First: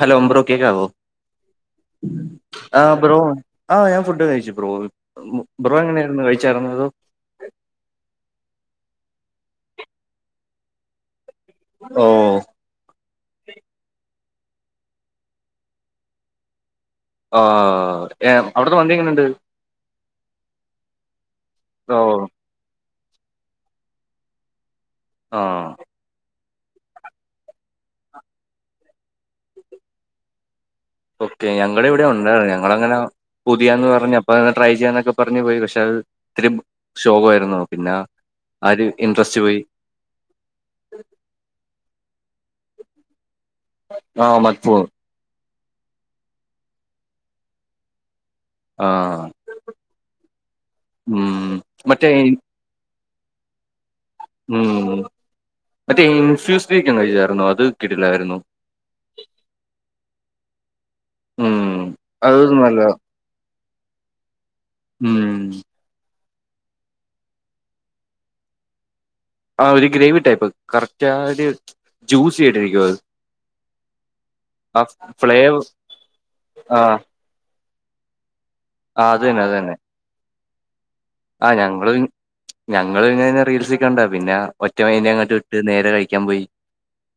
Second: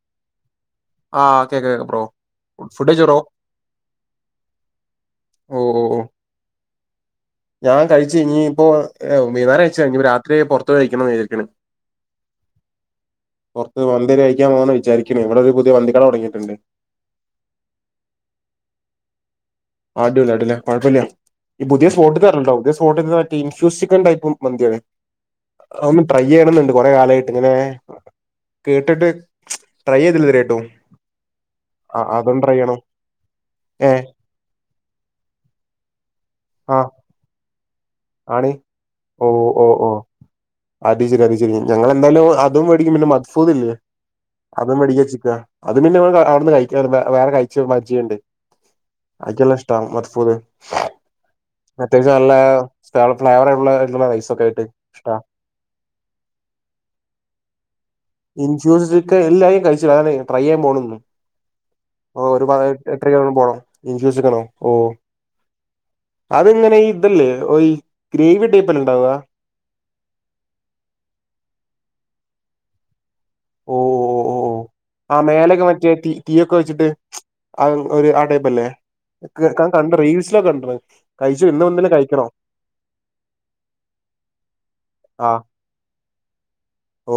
Hello [unintelligible] ആ കേക്കാ കേക്കാം ബ്രോ ആ ഫുഡ് കഴിച്ചോ ബ്രോ ആ ഞാൻ ഫുഡ് കഴിച്ചു ബ്രോ ഓ ബ്രോ ഓ ഓ എങ്ങനെയായിരുന്നു കഴിച്ചായിരുന്നോ അതോ? ഞാൻ കഴിച്ചു. ഇനിഇപ്പം [unintelligible] രാത്രി പുറത്തൂന്ന് കഴിക്കണംന്ന് വിചരിക്കണ്. ഓഹ് പുറത്ത് മന്തി കഴിക്കാൻ പോണോന്ന് വിചാരിക്കണ്. ഇവിടെ ഒരു പുതിയ മന്തി കട തുടങ്ങിയിട്ടുണ്ട്. ആ എ അവിട്ത്തെ മന്തി എങ്ങനെണ്ട്? അടിപൊളി അടിപൊളിയാ കുഴപ്പല്ല ഈ പുതിയ ഓ സ്പോട്ടി തന്നെ ഓർഡർ ചെയ്തത് മറ്റേ ഇൻഫ്യൂസ് ചിക്കൻ മന്തിയാണ് ആഹ് ഒന്ന് ട്രൈ ചെയ്യണേന്ന്ണ്ട് കൊറെ കാലമായിട്ട് ഇങ്ങനെ കേട്ടിട്ട് ട്രൈ ചെയ്തില്ലേ ഇതുവരെ ആയിട്ടും ഓക്കെ ഞങ്ങടെ ഇവിടെ ഉണ്ടായിരുന്നു. ഞങ്ങളിങ്ങനെ പുതിയന്ന് ഏ പറഞ്ഞ അപ്പന്ന് ട്രൈ ചെയ്യാന്നൊക്കെ പറഞ്ഞ്പോയി. പക്ഷെ അത് ഇത്തിരി ആഹ് ശോകമായിരുന്നു പിന്നെ ആണ് ഒരു ഇൻട്രസ്റ്റ് ഓഹ് പോയി ഓഹ് ഓഹ് അത് ശരി അത്ശരി ഞങ്ങൾ എന്തായാലും അതു മേടിക്കും പിന്നെ മത്ഫൂതി ല്ലേ- ആ അതും മത്ഭുവം മേടിക്കാം വെച്ചിട്ടാ അത് പിന്നെ അവിടുന്ന് കഴിക്കാൻ വേറെ കഴിച്ച മജ്ജിയുണ്ട്. ആ അവർകൊല്ലാം ഇഷ്ടവും മത്ഭൂത് ഉം മറ്റേ അത്യാവശ്യം നല്ല ഇൻ- സ് ഫ്ലേവ [unintelligible] ഉം മറ്റേ ഇൻഫ്യൂസ്ഡ് ചിക്കൻ കഴിച്ചായിരുന്നോ? അത് കിട്ടിലായിരുന്നു. ഇൻ ഫ്യൂസിഡ് ചിക്കൻ എല്ലരും കഴിച്ച് അതെ ട്രൈ ചെയ്യൻ പോണ് ഒള്ളൂ ഉം അത് നല്ല [unintelligible] ഓ എട്ടര ഉം അത്ങ്ങനെ ഇതല്ലേ ഓ ഗ്രേവി ടൈപ്പ്ല്ലെ ണ്ടാവാ ആ ഒരു ഗ്രേവി ടൈപ്പ് കറക്റ്റ് ആ ഒരു ജ്യൂസി ആയിട്ടിരിക്കുന്നത് ഓ ഓ ഓ ഓഓ ആ ഫ്ലേവർ മേലൊക്കെ മറ്റേ തീ തീയൊക്കെ ആ വെച്ചിട്ട് ആ ഒരു ആ ടൈപ്പല്ലേ ആ അത് തന്നെ അത് കൻ തന്നെ കണ്ട റീൽസിലൊക്കെ കണ്ടിണ് ഇജ്ജ് ഇന്ന് ഒന്നില് കഴിക്കണോ ഞങ്ങൾ ഇങ്ങനെ റീൽസിൽ കണ്ട പിന്നെ ഒറ്റ മൈൻഡിൽ ആ അങ്ങോട്ട് വിട്ട് നേരെ കഴിക്കാൻ പോയി ഓ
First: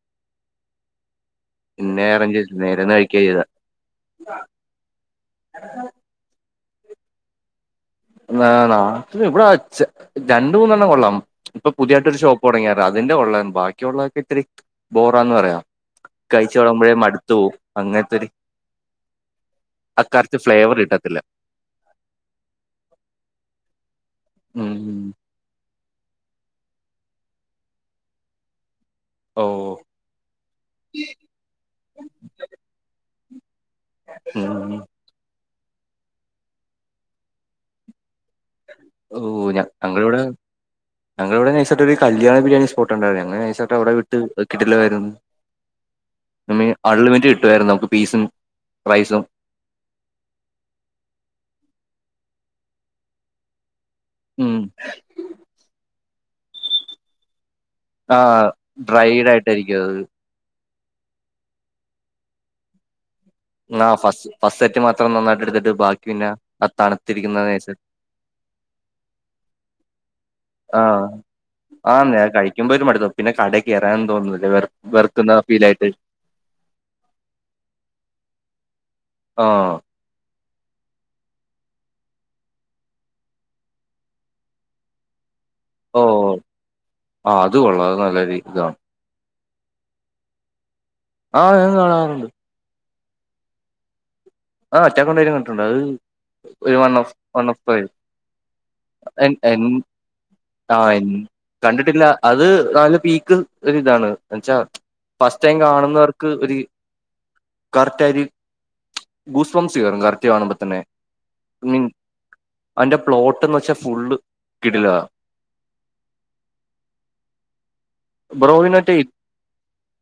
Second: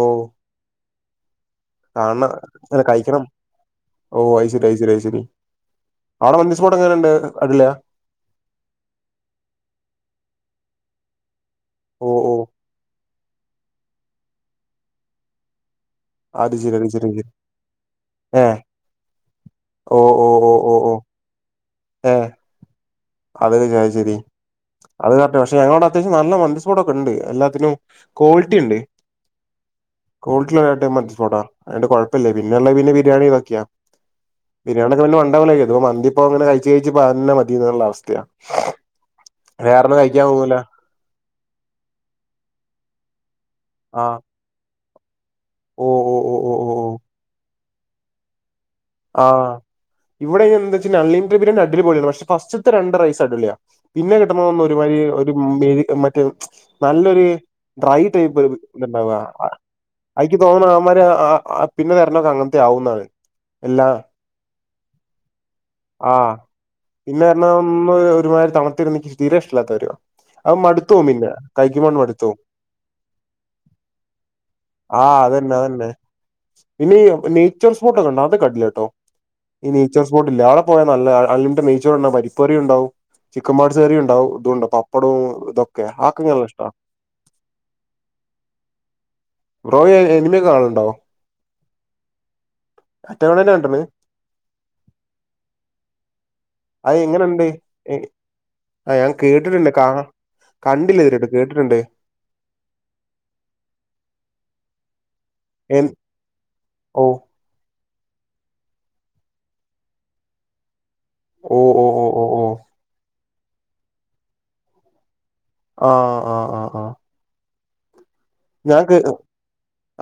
[inaudible] കാണണ അറേഞ്ച് ചെയ്തില്ല അനെ നേരെന്ന് കഴിക്കുക കഴിക്കണം ചെയ്ത ഓ അഐശരി ഐശര്യ ഐശ്ശരി ആവിടെ മന്തി സ്പോട്ട് എങ്ങനെയുണ്ട് അതില അത് ഇവിടെ അച് രണ്ട് മൂന്നെണ്ണം കൊള്ളാം ഇപ്പൊ ഓ, പുതിയായിട്ട് ഒരു ഓ. ഷോപ്പ് തുടങ്ങിയതാ തിന്റെ കൊള്ളാം ബാക്കിയുള്ളതൊക്കെ ഇത്തിരി ബോറാന്ന് പറയാം അത് കഴിച്ച് ശരി, അത് തുടങ്ങുമ്പോഴേ ശരി, അത് ശരി. മടുത്തു പോവും അങ്ങനത്തൊരു ഏഹ്. ആ കറക്റ്റ് ഫ്ലേവർ കിട്ടത്തില്ല മ് അത് വിജാരിച്ചായിരി ഉം അത് കറക്റ്റാ പക്ഷെ ഞങ്ങളവിടെ അത്യാവശ്യം നല്ല മന്ദിസ്പോട്ട് ഒക്കെണ്ട് എല്ലാത്തിനും ക്വാളിറ്റി ഉണ്ട് ഓഓ കൊള്ട്ടില്ലതായിട്ട് മൻഥി സ്പൊർടാ അത്കൊണ്ട് കൊഴപ്പല്ല പിന്നെയിള്ള പിന്നെ ബിരിയാണി ഇതൊക്കെയാ ഉം ബിരിയാണി ഒക്കെ പിന്നെ വണ്ടപല മന്തിപ്പോ അങ്ങനെ കഴിച്ച കഴിച്ച്ന്ന മതിന്നുള്ള അവസ്ഥയാ ഓ ഞ വേറൊന്നും ഞങ്ങളിവിടെ കഴിക്കാൻ തോന്നൂല. ഞങ്ങൾ ഇവിടെ നൈസായിട്ട് ഒരു കല്യാണബിരിയാണി സ്പോട്ടുണ്ടായിരുന്നു ഞങ്ങ നൈസായിട്ട് അവിടെ വിട്ട് ആഹ്. കിടിലനായിരുന്നു ഓ, ഓ, ഓ, ഓ, നമ്മ ഓ, ഓ. അൺലിമിറ്റ് കിട്ടുവായിരുന്നു നമുക്ക് പീസും റൈസും ആ ഇവിടെ എന്താ വെച്ച അൺലിമിറ്റഡ് ബിരിയാണി അടിപൊളി ആണ് പക്ഷെ ഫസ്റ്റത്തെ രണ്ട് റൈസ് അടിളിയാ പിന്നെ ഉം കിട്ടുന്നൊന്നും ഒരുമാതിരി ഒരു മെയ് മറ്റേ നല്ലൊരു ഡ്രൈ ആ ടൈപ്പ് ഇണ്ടാവുക ഡ്രൈഡ് ആയിട്ടായിരിക്കും അത് അയ്ക്ക് തോന്നുന്ന ആമാര് പിന്നെ തരണൊക്കെ അങ്ങനത്തെ ആവുന്നാണ് ആ എല്ലാ ഫസ്റ്റ് ഫസ്റ്റ് സെറ്റ് മാത്രം നന്നായിട്ട് എടുത്തിട്ട് ബാക്കി പിന്നെ തണുത്തിരിക്കുന്നത് നൈസ് മ്മ ഒരുമാരിരി തണത്തിരുന്നനിക്ക് തീരെ ഇഷ്ടല്ലാത്ത കാര്യാ മടുത്തോകും പിന്നെ ആഹ് മടുത്തു അത് പോവും കഴിക്കുമ്പോ ഒരു മടി തന്നു പിന്നെ കട കയറാനും തോന്നുന്നില്ല വെറുക്കുന്ന ഫീൽ ആയിട്ട് പിന്നിയ് നേയ്ച്ചർ സ്പോട്ടൊക്കെണ്ട അത കടി യാട്ടോ ആ നേയ്ച്ചർ സ്പോട്ടില്ലേ അവിടെ പോയാ നല്ല അൺലിമിറ്റഡ് നെയ്‌ച്ചോർ ഉണ്ടാകും പരിപ്പ് കറി ഉണ്ടാവും ചിക്കൻ പാർട്സ് കറി ഉണ്ടാകും ഇതുമുണ്ട് പപ്പടവും ഇതൊക്കെ ഓ അതൊക്കെ എനിക്ക് നല്ല ഇഷ്ടാ ആ അത് കൊള്ളാം അത് നല്ല ഒരു ഇതാണ് റോയ് എമിനിയൊക്കെ കാണലുണ്ടോ ആഹ് ഞാൻ കാണാറ്ണ്ട് മറ്റവളന്നെ കണ്ട്ണ് ആ അറ്റ കൊണ്ടും കണ്ടിട്ടുണ്ട് അത് ഒരു വൺ അത് ഓഫ് എങ്ങനെണ്ട് വൺ ഓഫ് ആ ഞാൻ എ എൻ കേട്ടിട്ടുണ്ട് കാ ആ കണ്ടില്ല എൻ ഇതുവരെയായിട്ട് കേട്ടിട്ടുണ്ട് കണ്ടിട്ടില്ല അത് നാല് പീക്ക് ഒരു ഇതാണ് എന്നെച്ചാ ഫസ്റ്റ് ടൈം എ കാണുന്നവർക്ക് ഒരു ഓ കറക്റ്റ് ആയിര് ഗൂസ്പംസ് കറക്ട് കാണു മ്പോ തന്നെ ഓ മീൻ ഓ ഓ ഓ ഓ അന്റെ പ്ലോട്ട്ന്ന് വെച്ചാ ഫുള് കിടില ആഹ് ആഹ് ഹ ആ ഞാൻ ബ്രോയിനറ്റെ കേ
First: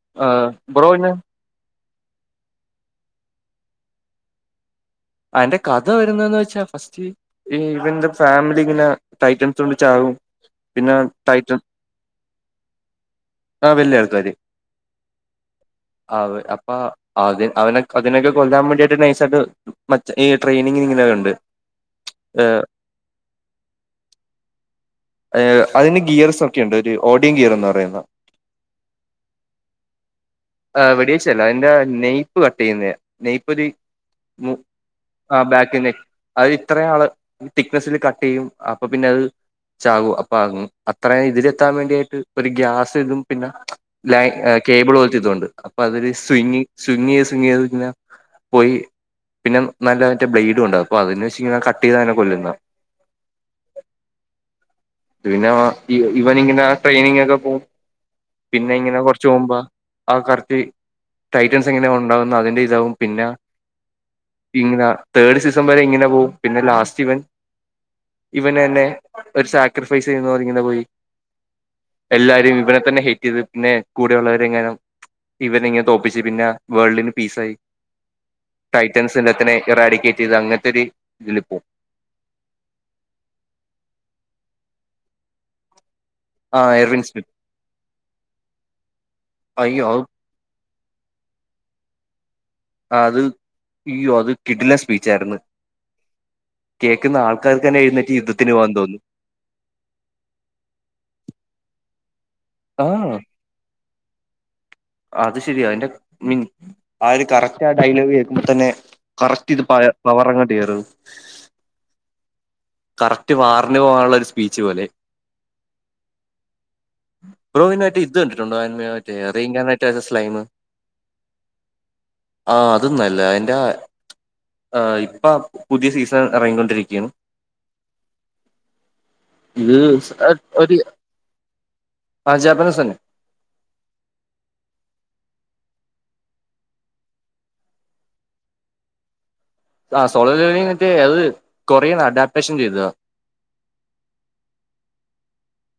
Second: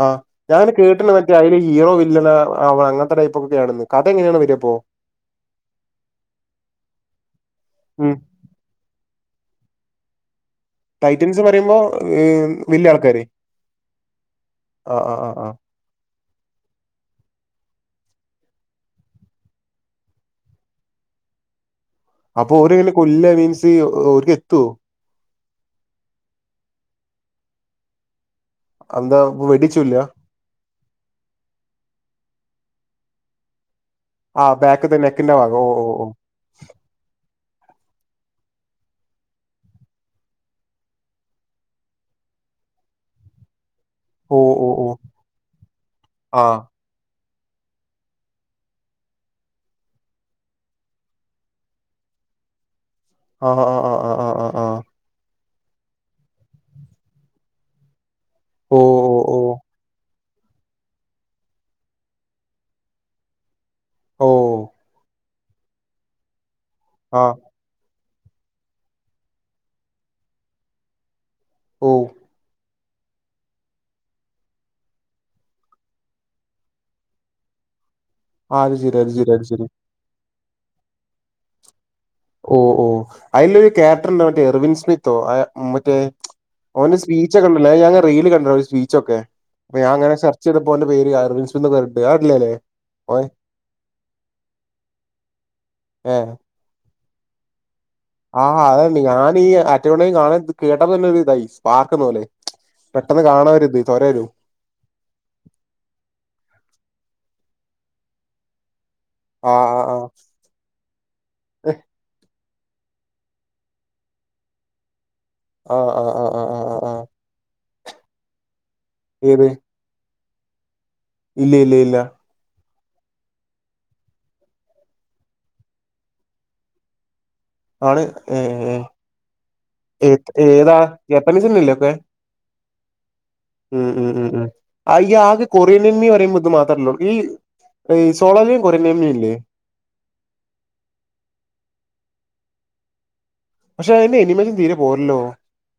ആ ആഹ് ഞാന ബ്രോയിന് കേട്ടണറ്റ അതില് ഹീറോ വില്ലനും അവ അങ്ങനത്തെ ടൈപ്പ് ഒക്കെയ ആണ് കഥ എങ്ങനെയാണ് വരയപ്പോ അയ്ൻ്റെ കഥ വരുന്നന്ന് വെച്ചാ ഫസ്റ്റ് ഈ ഇവന്റെ ഉം ഫാമിലികളേ ടൈറ്റംസ്കൊണ്ട് ചാകും- പിന്നെ ടൈറ്റംസ് ടൈറ്റൻ പറയുമ്പോ ഈ വല്യാ ആൾക്കാര് ആ വലിയ ആ ആ ആ ആ അതേ അപ്പാ അതിൻ അതിനെ അതിനൊക്കെ കൊല്ലാൻ വേണ്ടിട്ട് നൈസട്ട് മച്ച ഈ ട്രെയിനിങ്ങിന് ഇങ്ങനെവരണ്ട് അപ്പൊ ഓരയ്നെ കൊല്ല മീൻസ് ഓര്ക്ക് എത്തോ ഏ അതിന് ഗിയേസ് ഒക്കെ ഉണ്ട് ഒരു ഓഡിയിൻ ഗീർ എന്ന്പറയുന്ന അന്താ വെടിച്ചൂല്ല ആ വെടിവച്ചല്ല അതിന്റെ നെയ്പ് കട്ട് ചെയ്യുന്നേ നെയ്പ് ഒരു ആ ബേക്ക്തെ നെക്കിന്റെ ഭാഗം ഓ ഓ ഓ അയ് ഇത്രേആള് തിക്നെസില് കട്ട്ചെയ്യും അപ്പൊ പിന്നെ അത് ചാകു അപ്പ അങ്അത്രേയും ഇതിലെത്താൻ വേണ്ടിയിട്ട് ഒരു ഗ്യാസ് ഇതും പിന്നെ ലൈ ഓ ഓ ഓ ഓ കേബിളോത്തിതുണ്ട് അപ്പൊ അതില് ആ സ്വിംങിങ് സ്വിങ്ങിയിത് സ്വിങ്ങിയിത് ഇങ്ങനെ പോയി പിന്നെ നല്ല മറ്റോ ബ്ലേഡും ഉണ്ട് അപ്പോ അതിൻ്റെ ഷീണം കട്ട് ചെയ്താണ് കൊല്ലുന്നെ അ അ അ അ അ ആഹ് പിന്നെ ഇവ്ഇവനിങ്ങനെ ട്രെയിനിങ് ഒക്കെ പോവും പിന്നെ ഓ ഇങ്ങനെ കൊറച്ചു ഓ മുമ്പാ ആഹ് കറക്റ്റ് ടൈറ്റൺസ് എങ്ങനെയ ഉണ്ടാവുന്നു അതിന്റെ ഇതാവും പിന്നെ ഓ ഓ ഇങ്ങനെ തേർഡ് സീസം വരെ ഇങ്ങനെ പോകുംപിന്നെ ലാസ്റ്റ് ഇവൻ. ആ ഇവനന്നെ ഒരു സാക്രിഫൈസ് ചെയ്യുന്നത് പോലെ ഇങ്ങനെ പോയി പോവും. എല്ലാരും ഇവനെ തന്നെ ഹേറ്റ് ചെയ്ത് പിന്നെ കൂടെ ഉള്ളവരെങ്ങാനും ഇവനി ഇങ്ങനെ തോൽപ്പിച്ച് പിന്നെ വേൾഡിന് പീസായി. ആ അത് ശരി അത് ശരി അത് ടൈറ്റൻസ്ത്തിനെ ശരി ഇറാഡിക്കേറ്റ് ചെയ്ത് അങ്ങനത്തെ ഒരു ഇതില് പോകും. ഓ ഓ അതിലൊരു ക്യാപ്റ്റൻ മറ്റേ എർവിന് സ്മിത്തോ മറ്റേ ആ ഓന് എർവിൻ സ്മിത്ത് സ്പീച്ച ഒക്ക കണ്ടല്ലേ ഞാൻ റീലിൽ കണ്ടായിരുന്ന് സ്പീച്ചൊക്കെ അപ്പ അയ്യോ ഞാനങ്ങനെ ച്ച [unintelligible] ആ അത് അയ്യോ അത് ഒരുകിഡ്ലൻ സ്പീച്ചായിരുന്നു ഏ കേൾക്കുന്ന ആൾക്കാർക്കന്നെ എഴു ആഹ് അതെ ഞാനീ അറ്റവണയും കാണാ കേട്ടപ്പതന്നെ ഒരു ഇതായി സ്പാർക്കന്നും അല്ലെ ആ പെട്ടെന്ന് കാണാ ഒര് ഇത് തൊരയിരുന്നു അത് ശരി അതിന്റെ മീൻ ആഒര് കറക്റ്റ് ആ ഡയലോഗ് കേൾക്കുമ്പോ തന്നെ കറക്റ്റ് ആ ഇത്. ആ ആ [unintelligible] ഏ, കറക്റ്റ് വാറിന് പോകാനുള്ള ഒരു സ്പീച്ച് പോലെ ആഹ് ആഹ് ബ്രോ [unintelligible] ഇത് കണ്ടിട്ടുണ്ടോ ഏത് [unintelligible] മറ്റെ [unintelligible] സ്ലൈം ഇല്ല ഇല്ല ഇല്ല. ആഹ് അതും നല്ലയാ അതിന്റെ ആഹ് ഇപ്പൊ പുതിയ സീസൺ ഇറങ്ങിക്കൊണ്ടിരിക്കുകയാണ് ആണ് ഏ ഏ ഇത് സ് ആ, ഏഹ് ഒരു ഏതാ എപ്പൻ സിനില്ലെപ്പ ആ, ജാപ്പനീസ് തന്നെ ഉം ഉം ഉം ഉം അയ്യ ആകെ കൊറിയനിയന്മ പറയുമ്പോൾ ഇതു മാത്രമല്ലള്ളൂ ഈ [unintelligible] ആഹ് സോളർ ലീവിങ്ങിട്ട് അത് കൊറിയൻ അഡാപ്റ്റേഷൻ ചെയ്തതാ പക്ഷെ അതിന്റെ എനി മല് തീരെ പോരല്ലോ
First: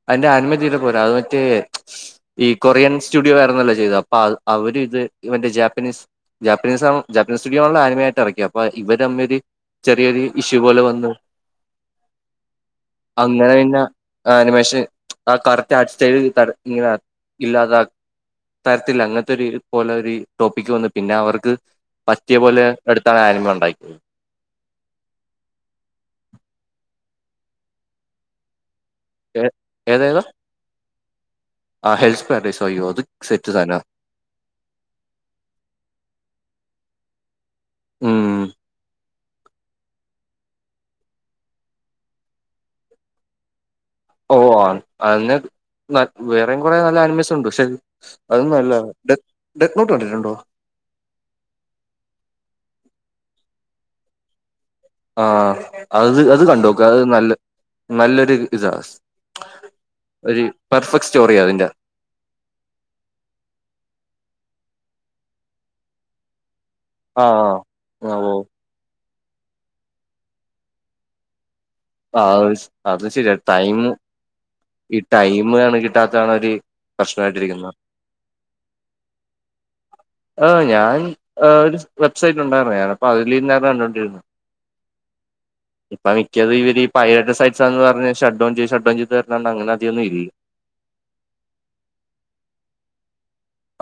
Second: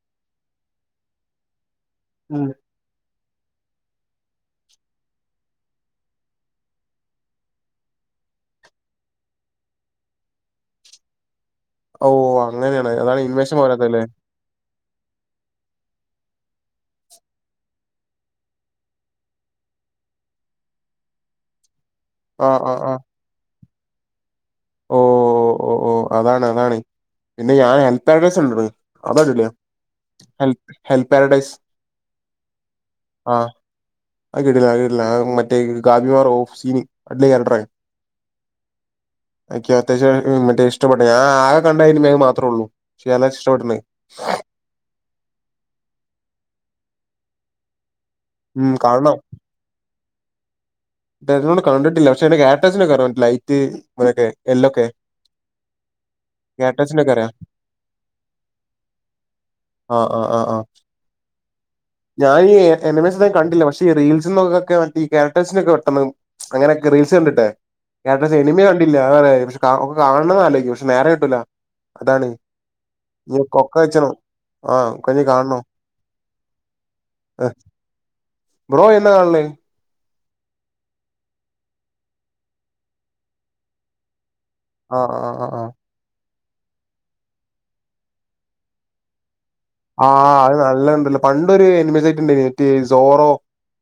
അതിന്റെ അനുമതിയില പോരാ അത് മറ്റേ ഉം. ഈ കൊറിയൻസ് സ്റ്റുഡിയോ ആയിരുന്നല്ലോ ചെയ്ത അപ്പൊ അവര് ഇത് ഇവന്റെ ജാപ്പനീസ് ജാപ്പനീസ് ആവും ജപ്പനീസ് സ്റ്റുഡിയോ ആണല്ലോ ആനിമയായിട്ട് ഇറക്കിയെ അപ്പോ ഇവര് തമ്മിൽ ഒരു ചെറിയൊരു ഇഷ്യു പോലെ വന്നു ഓ അങ്ങനെയാണ് അതാണ് അങ്ങനെ ഇൻവേഷൻ പിന്നെ വരാതതല്ലേ ആനിമേഷൻ ആ കറക്റ്റ് ആ [unintelligible] ടിസ്റ്റയ് ഇല്ലാത തരത്തില്ല അങ്ങനത്തെ ഒരു പോലെ ഒരു ടോപ്പിക്ക് വന്ന് പിന്നെ അവർക്ക് പസ്റ്റിയ ആ പോലെ ആ ആ എടുത്താണ് ആനിമ ഒണ്ടാക്കിയത്. ഓ ഓ ഓ ഓ അതാണ് അതാണ് പിന്നെ ഞാൻ ഹെൽപ്പെടെഴ്സ് ഉണ്ടട അതടി പൊളിയാ ഏതേതാ ഹെൽ പ്പാരഡൈസ്. ആ ഹെൽത്ത് പാരഡൈസ് അയ്യോ അത് സെറ്റ് സാനാ [unintelligible] ഉം എനിക്ക് അത്യാവശ്യം മറ്റേ ഇഷ്ടപ്പെട്ടേ ഞ ആകെ കണ്ട ഇനിമേമാത്രേള്ളൂ പക്ഷെ ഇഷ്ടപ്പെട്ടേക്കണ് ഓ [unintelligible] അങ്ങനെ വേറെയും കുറെ നല്ല ആനിമൽസ് ഉണ്ട് പക്ഷെ അതൊന്നും അല്ല ഉം കാണണം ഡെ [unintelligible] ഡെപ്യൂട്ട് കണ്ടിട്ടുണ്ടോ ഇതൊന്നും കണ്ടിട്ടില്ല പക്ഷെ ക്യാരറ്റസിന് ഒക്കെ അറിയാം ലൈറ്റ് ഇങ്ങനൊക്കെ എല്ലൊക്കെ. ആഹ് അത് അത് കണ്ടോക്ക അത് ക്യാരക്ടേഴ്സിനൊക്കെ നല്ല അറിയാം. നല്ലൊരു ഇതാ ആഹ് ആഹ് ഒരു ആഹ് ആഹ്. പെർഫെക്ട് സ്റ്റോറിയ അതിന്റെ. ഞാൻ ഈ എലമൻസിനെ കണ്ടില്ല പക്ഷ റീൽസക്കൊക്കെ മറ്റ ക്യാരക്റ്റേഴ്സിനൊക്കെ വട്ടണം അങ്ങനെയൊക്കെ റീൽസ് ആ കണ്ടിട്ട് ആ [unintelligible] ഓ പിന്ന അ പക്ഷെ ഒക്ക കാണുന്ന ആലോചിക്കും പക്ഷെ നേരെ കിട്ടല ആഹ് അത് ശരിയ ടൈം ഒക്കെ വെച്ചണം. ആഹ് ഈ ഒക്കെ ഇനി ടൈം കാണണം. ആണെങ്കി [unintelligible] ഏഹ് പ്രശ്നായിട്ടിരിക്കുന്നോ ബ്രോ എന്നാ കാണല്? ആഹ് ഞാൻ ആ ഒരു വെബ്സൈറ്റ് ഉണ്ടായിരുന്നു ഞാനപ്പോ അതിൽ നിന്നാണ് കണ്ടുകൊണ്ടിരുന്നത് ആഹ ആഹ് ആഹ് ആഹ് ഇപ്പൊ മിക്കത് ഇവര്ഈ പൈരട്ട സൈസ്ന്ന് ഷട് ഡൌൺ ഷട് ഡൌൺ ചെയ്ത തങ്ങന ആഹ് നല്ലത് ഇണ്ടല്ലോ സോറോ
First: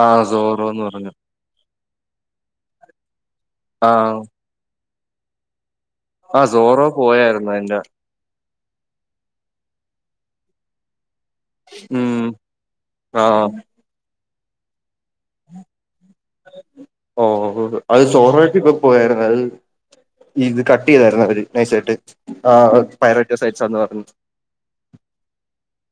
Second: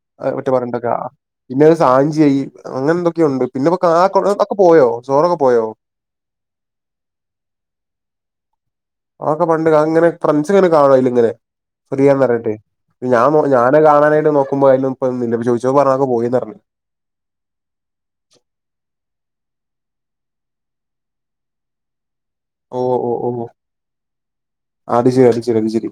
ആഹ് സോറോന്ന് [unintelligible] പറഞ്ഞു പിന്നെ സാഞ്ചിയായി അങ്ങനെ എന്തൊക്കെയുണ്ട് പിന്നെ ആഹ് ഒക്ക പോയോ ചോറൊക്കെ പോയോ ആഹ് ജോറോ പോയായിരുന്നു അതിന്റെ. അതൊക്കെ പണ്ട് ഇങ്ങനെ ഫ്രണ്ട്സ് ഇങ്ങനെ കാണോ അയില് ഇങ്ങനെ ഉം പറന്ന്റയട്ടെ ഞാൻഞ ആഹ് പിന്നകാണാനായിട്ട നോക്കുമ്പോ അതിന ഇന്ന ഇ ചോദിച്ച പറഞ്ഞ പോയിന്ന് പറഞ്ഞ ഓ അത് [unintelligible] പോയായിരുന്നു അത്. ഇത് കട്ട് ചെയ്തായിരുന്നു അവര് നൈസായിട്ട് ആ ഓ ഓ [unintelligible] ഓ സൈറ്റ് സാന്ന് പറഞ്. അത് ശരി അത് ശരി അത് ശരി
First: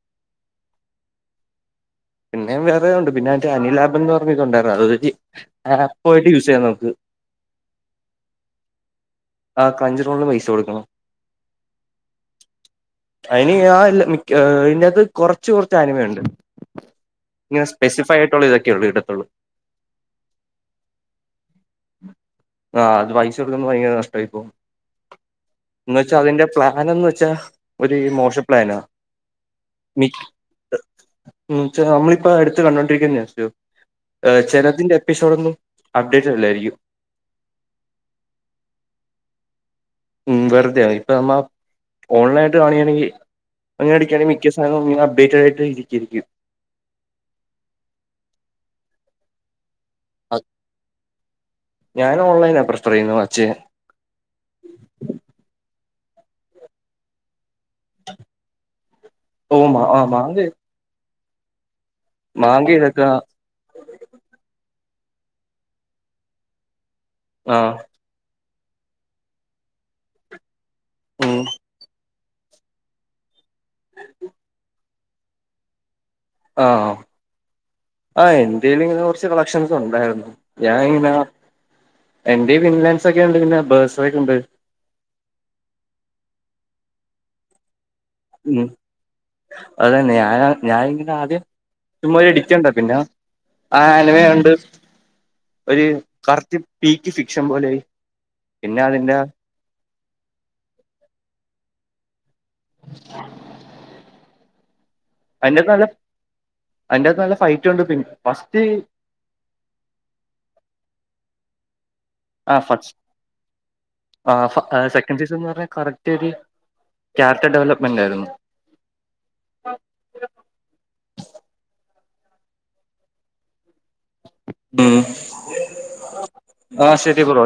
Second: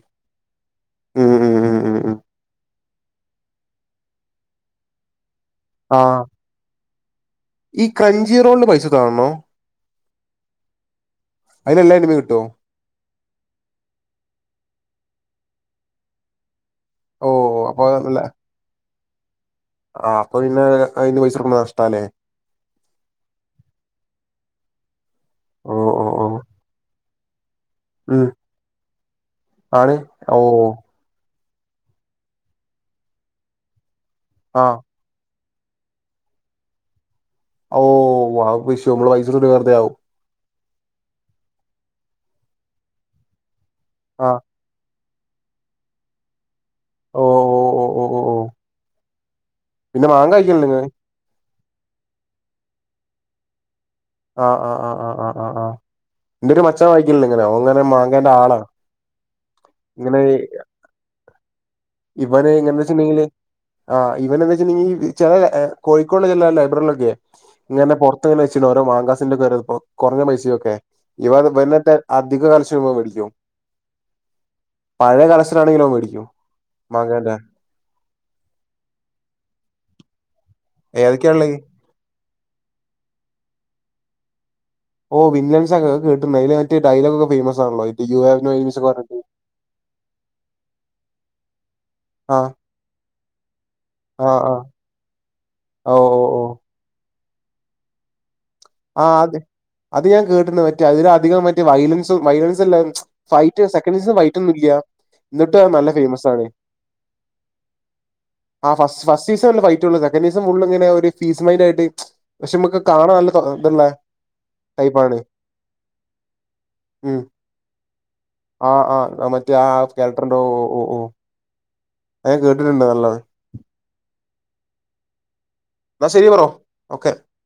ഉം ഉം ഉം ഉം ഉം പിന്നെ വേറെത ഉണ്ട് പിന്നെ ആട്ട് അനിൽ ലാബ് എന്ന് പറഞ്ഞി കൊണ്ടായിരുന്നു അത് ആ ആപ്പ് വഴി യൂസ് ചെയ്യാൻ നമുക്ക് ഈ കഞ്ചി റോളിന്റെ പൈസ കാണണോ ആഹ് ക്രഞ്ച് റോണില് പൈസ കൊടുക്കണം അതിനെല്ലാ അനിമേം കിട്ടുവോ അതിന് ആ മിക്ക ഇതിനകത്ത് കൊറച്ച് കുറച്ച് ആനിമയുണ്ട് ഓ ഇങ്ങനെ അപ്പൊ സ്പെസിഫൈ ആയിട്ടുള്ള ഇതൊക്കെ ഉള്ള ഇടത്തുള്ളൂ ആപ്പ അപ്പന്നെ അതി പൈസ നക്കുക്ക് നഷ്ടാനെ ആഹ് അത് പൈസ കൊടുക്കുമ്പോ ഭയങ്കര നഷ്ടയി പോവും ഓ എന്ന് ഓ വെച്ചാ ഓ അതിന്റെ. പ്ലാനെന്ന് വെച്ചാ ഒരു ഉം മോശം പ്ലാനാ. ആണ് ഓ ഉ ച്ചനമ്മളിപ്പ എടുത്ത് കണ്ടൊണ്ടിരിക്കുന്ന ആ ചല തിന്റെ എപ്പിസോഡൊന്നും അപ്ഡേറ്റ് അല്ലായിരിക്കും. [unintelligible] ഉം വെറുതെയാണ് ഇപ്പ നമ്മ ഓൺലൈനായിട്ട് കാണികാണെങ്കിൽ അങ്ങനെ അടിക്കാണെങ്കി ആഹ് മിക്ക [unintelligible] ഇരിക്കിരിക്ക്. ഓഹ് ഓഹ് ഓഹ് പിന്നെ മാങ്ങ കഴിക്കണില്ലെ. ഞാൻ ഓൺലൈന പ്രിഫർ ചെയ്യുന്നു മച്ചെ ആഹ് ആഹ് ആഹ് ആഹ് ആ ആ ആ ഇന്റെരു. തകം വായിക്കണ്ട ഇങ്ങനാ അങ്ങനെ മാങ്ങേന്റെ ആളാ ഓ മാ ഇങ്ങനെ മാങ്ക ഇവന മാങ്ക എങ്ങനെ ഇതൊക്കെ വെച്ചിട്ടുണ്ടെങ്കില് ആഹ് ഇവൻ എന്താ വെച്ചിട്ടുണ്ടെങ്കിൽ ചില കോഴിക്കോട് ചില ലൈബ്രറികളൊക്കെ ആ ഇങ്ങനെ [unintelligible] കൊറഞ്ഞ പൈസക്കൊക്കെ ഉം [unintelligible] അധിക കർശമേടിക്കോ പഴെ കറക്ശനാണെങ്കി ഓം വേടിക്കും ആഹ് ആഹ് എന്റേൽ ഇങ്ങനെ കൊറച്ച് കളക്ഷൻസ് ഇണ്ടായിരുന്നു. ഞാൻ ഇങ്ങന ഏതൊക്കെയാള്ളേ എന്റെ ഫിൻലാന്ഡ്സ് ഒക്കെ ഉണ്ട് പിന്നെ ബേർസ്ബേഗ് ഒക്കെ ഉണ്ട് ഓ വിൻലൻസ്ക്കെ കേട്ടുണ്ട് അതി മറ്റേ ഡയലോഗ് [inaudible] ഒക്കെ ഫേമസാണല്ലോ ആണോ യസ്ഞ്ഞണ്ട് അതെന്നെ ഞാൻ ഞാനിങ്ങനെ ആദ്യം. ചുമ്മാ ഒരു ആഹ് എഡറ്റുണ്ടോ പിന്നെ ആ ആഹ് ആനമയൊണ്ട്. ആഹ് ഒരു ഓ ഓ ഓ കറക്റ്റ് പീക്ക് ഫിക്ഷൻ പോലെ ആ അതെ അത് ഞാൻ കേട്ടുന്നത് പറ്റേ അതിൽ അധികം മറ്റേ വൈലൻസ് [unintelligible] ഫൈറ്റ് ഒന്നുല്ല. അതിന്റ ത്ത് നല്ല അന്റാത്ത് നല്ല ഫൈറ്റ് ഉണ്ട് പി ഫസ്റ്റ്. ഫസ്റ്റ് സീസല്ല ഫൈറ്റ്ള്ള സെക്കൻ് സീസം ഫള് ഇങ്ങനെ ഒരു ഫീസ് മൈൻഡ ആയി് പക്ഷെ ആ നമക്ക് ഫസ്റ്റ് കാണാൻല്ല [unintelligible] ആ ഫ സെക്കൻഡ് സീസൺ എന്ന് പറഞ്ഞാ കറക്റ്റ്ത്. ഉം ക്യാരക്റ്റർ ഡെവലപ്മെന്റായിരുന്നു ആ ആ മറ്റേ ആ സ്‌കെൽടർന്റെ ഓ ഓ ഓ ഓ അഹ് ഞാൻ കേട്ടിട്ട്ണ്ട് നല്ലത് ഉം എന്നാ ശരി ബ്രോ ആ ഓക്കെ ശെരി ബ്രോ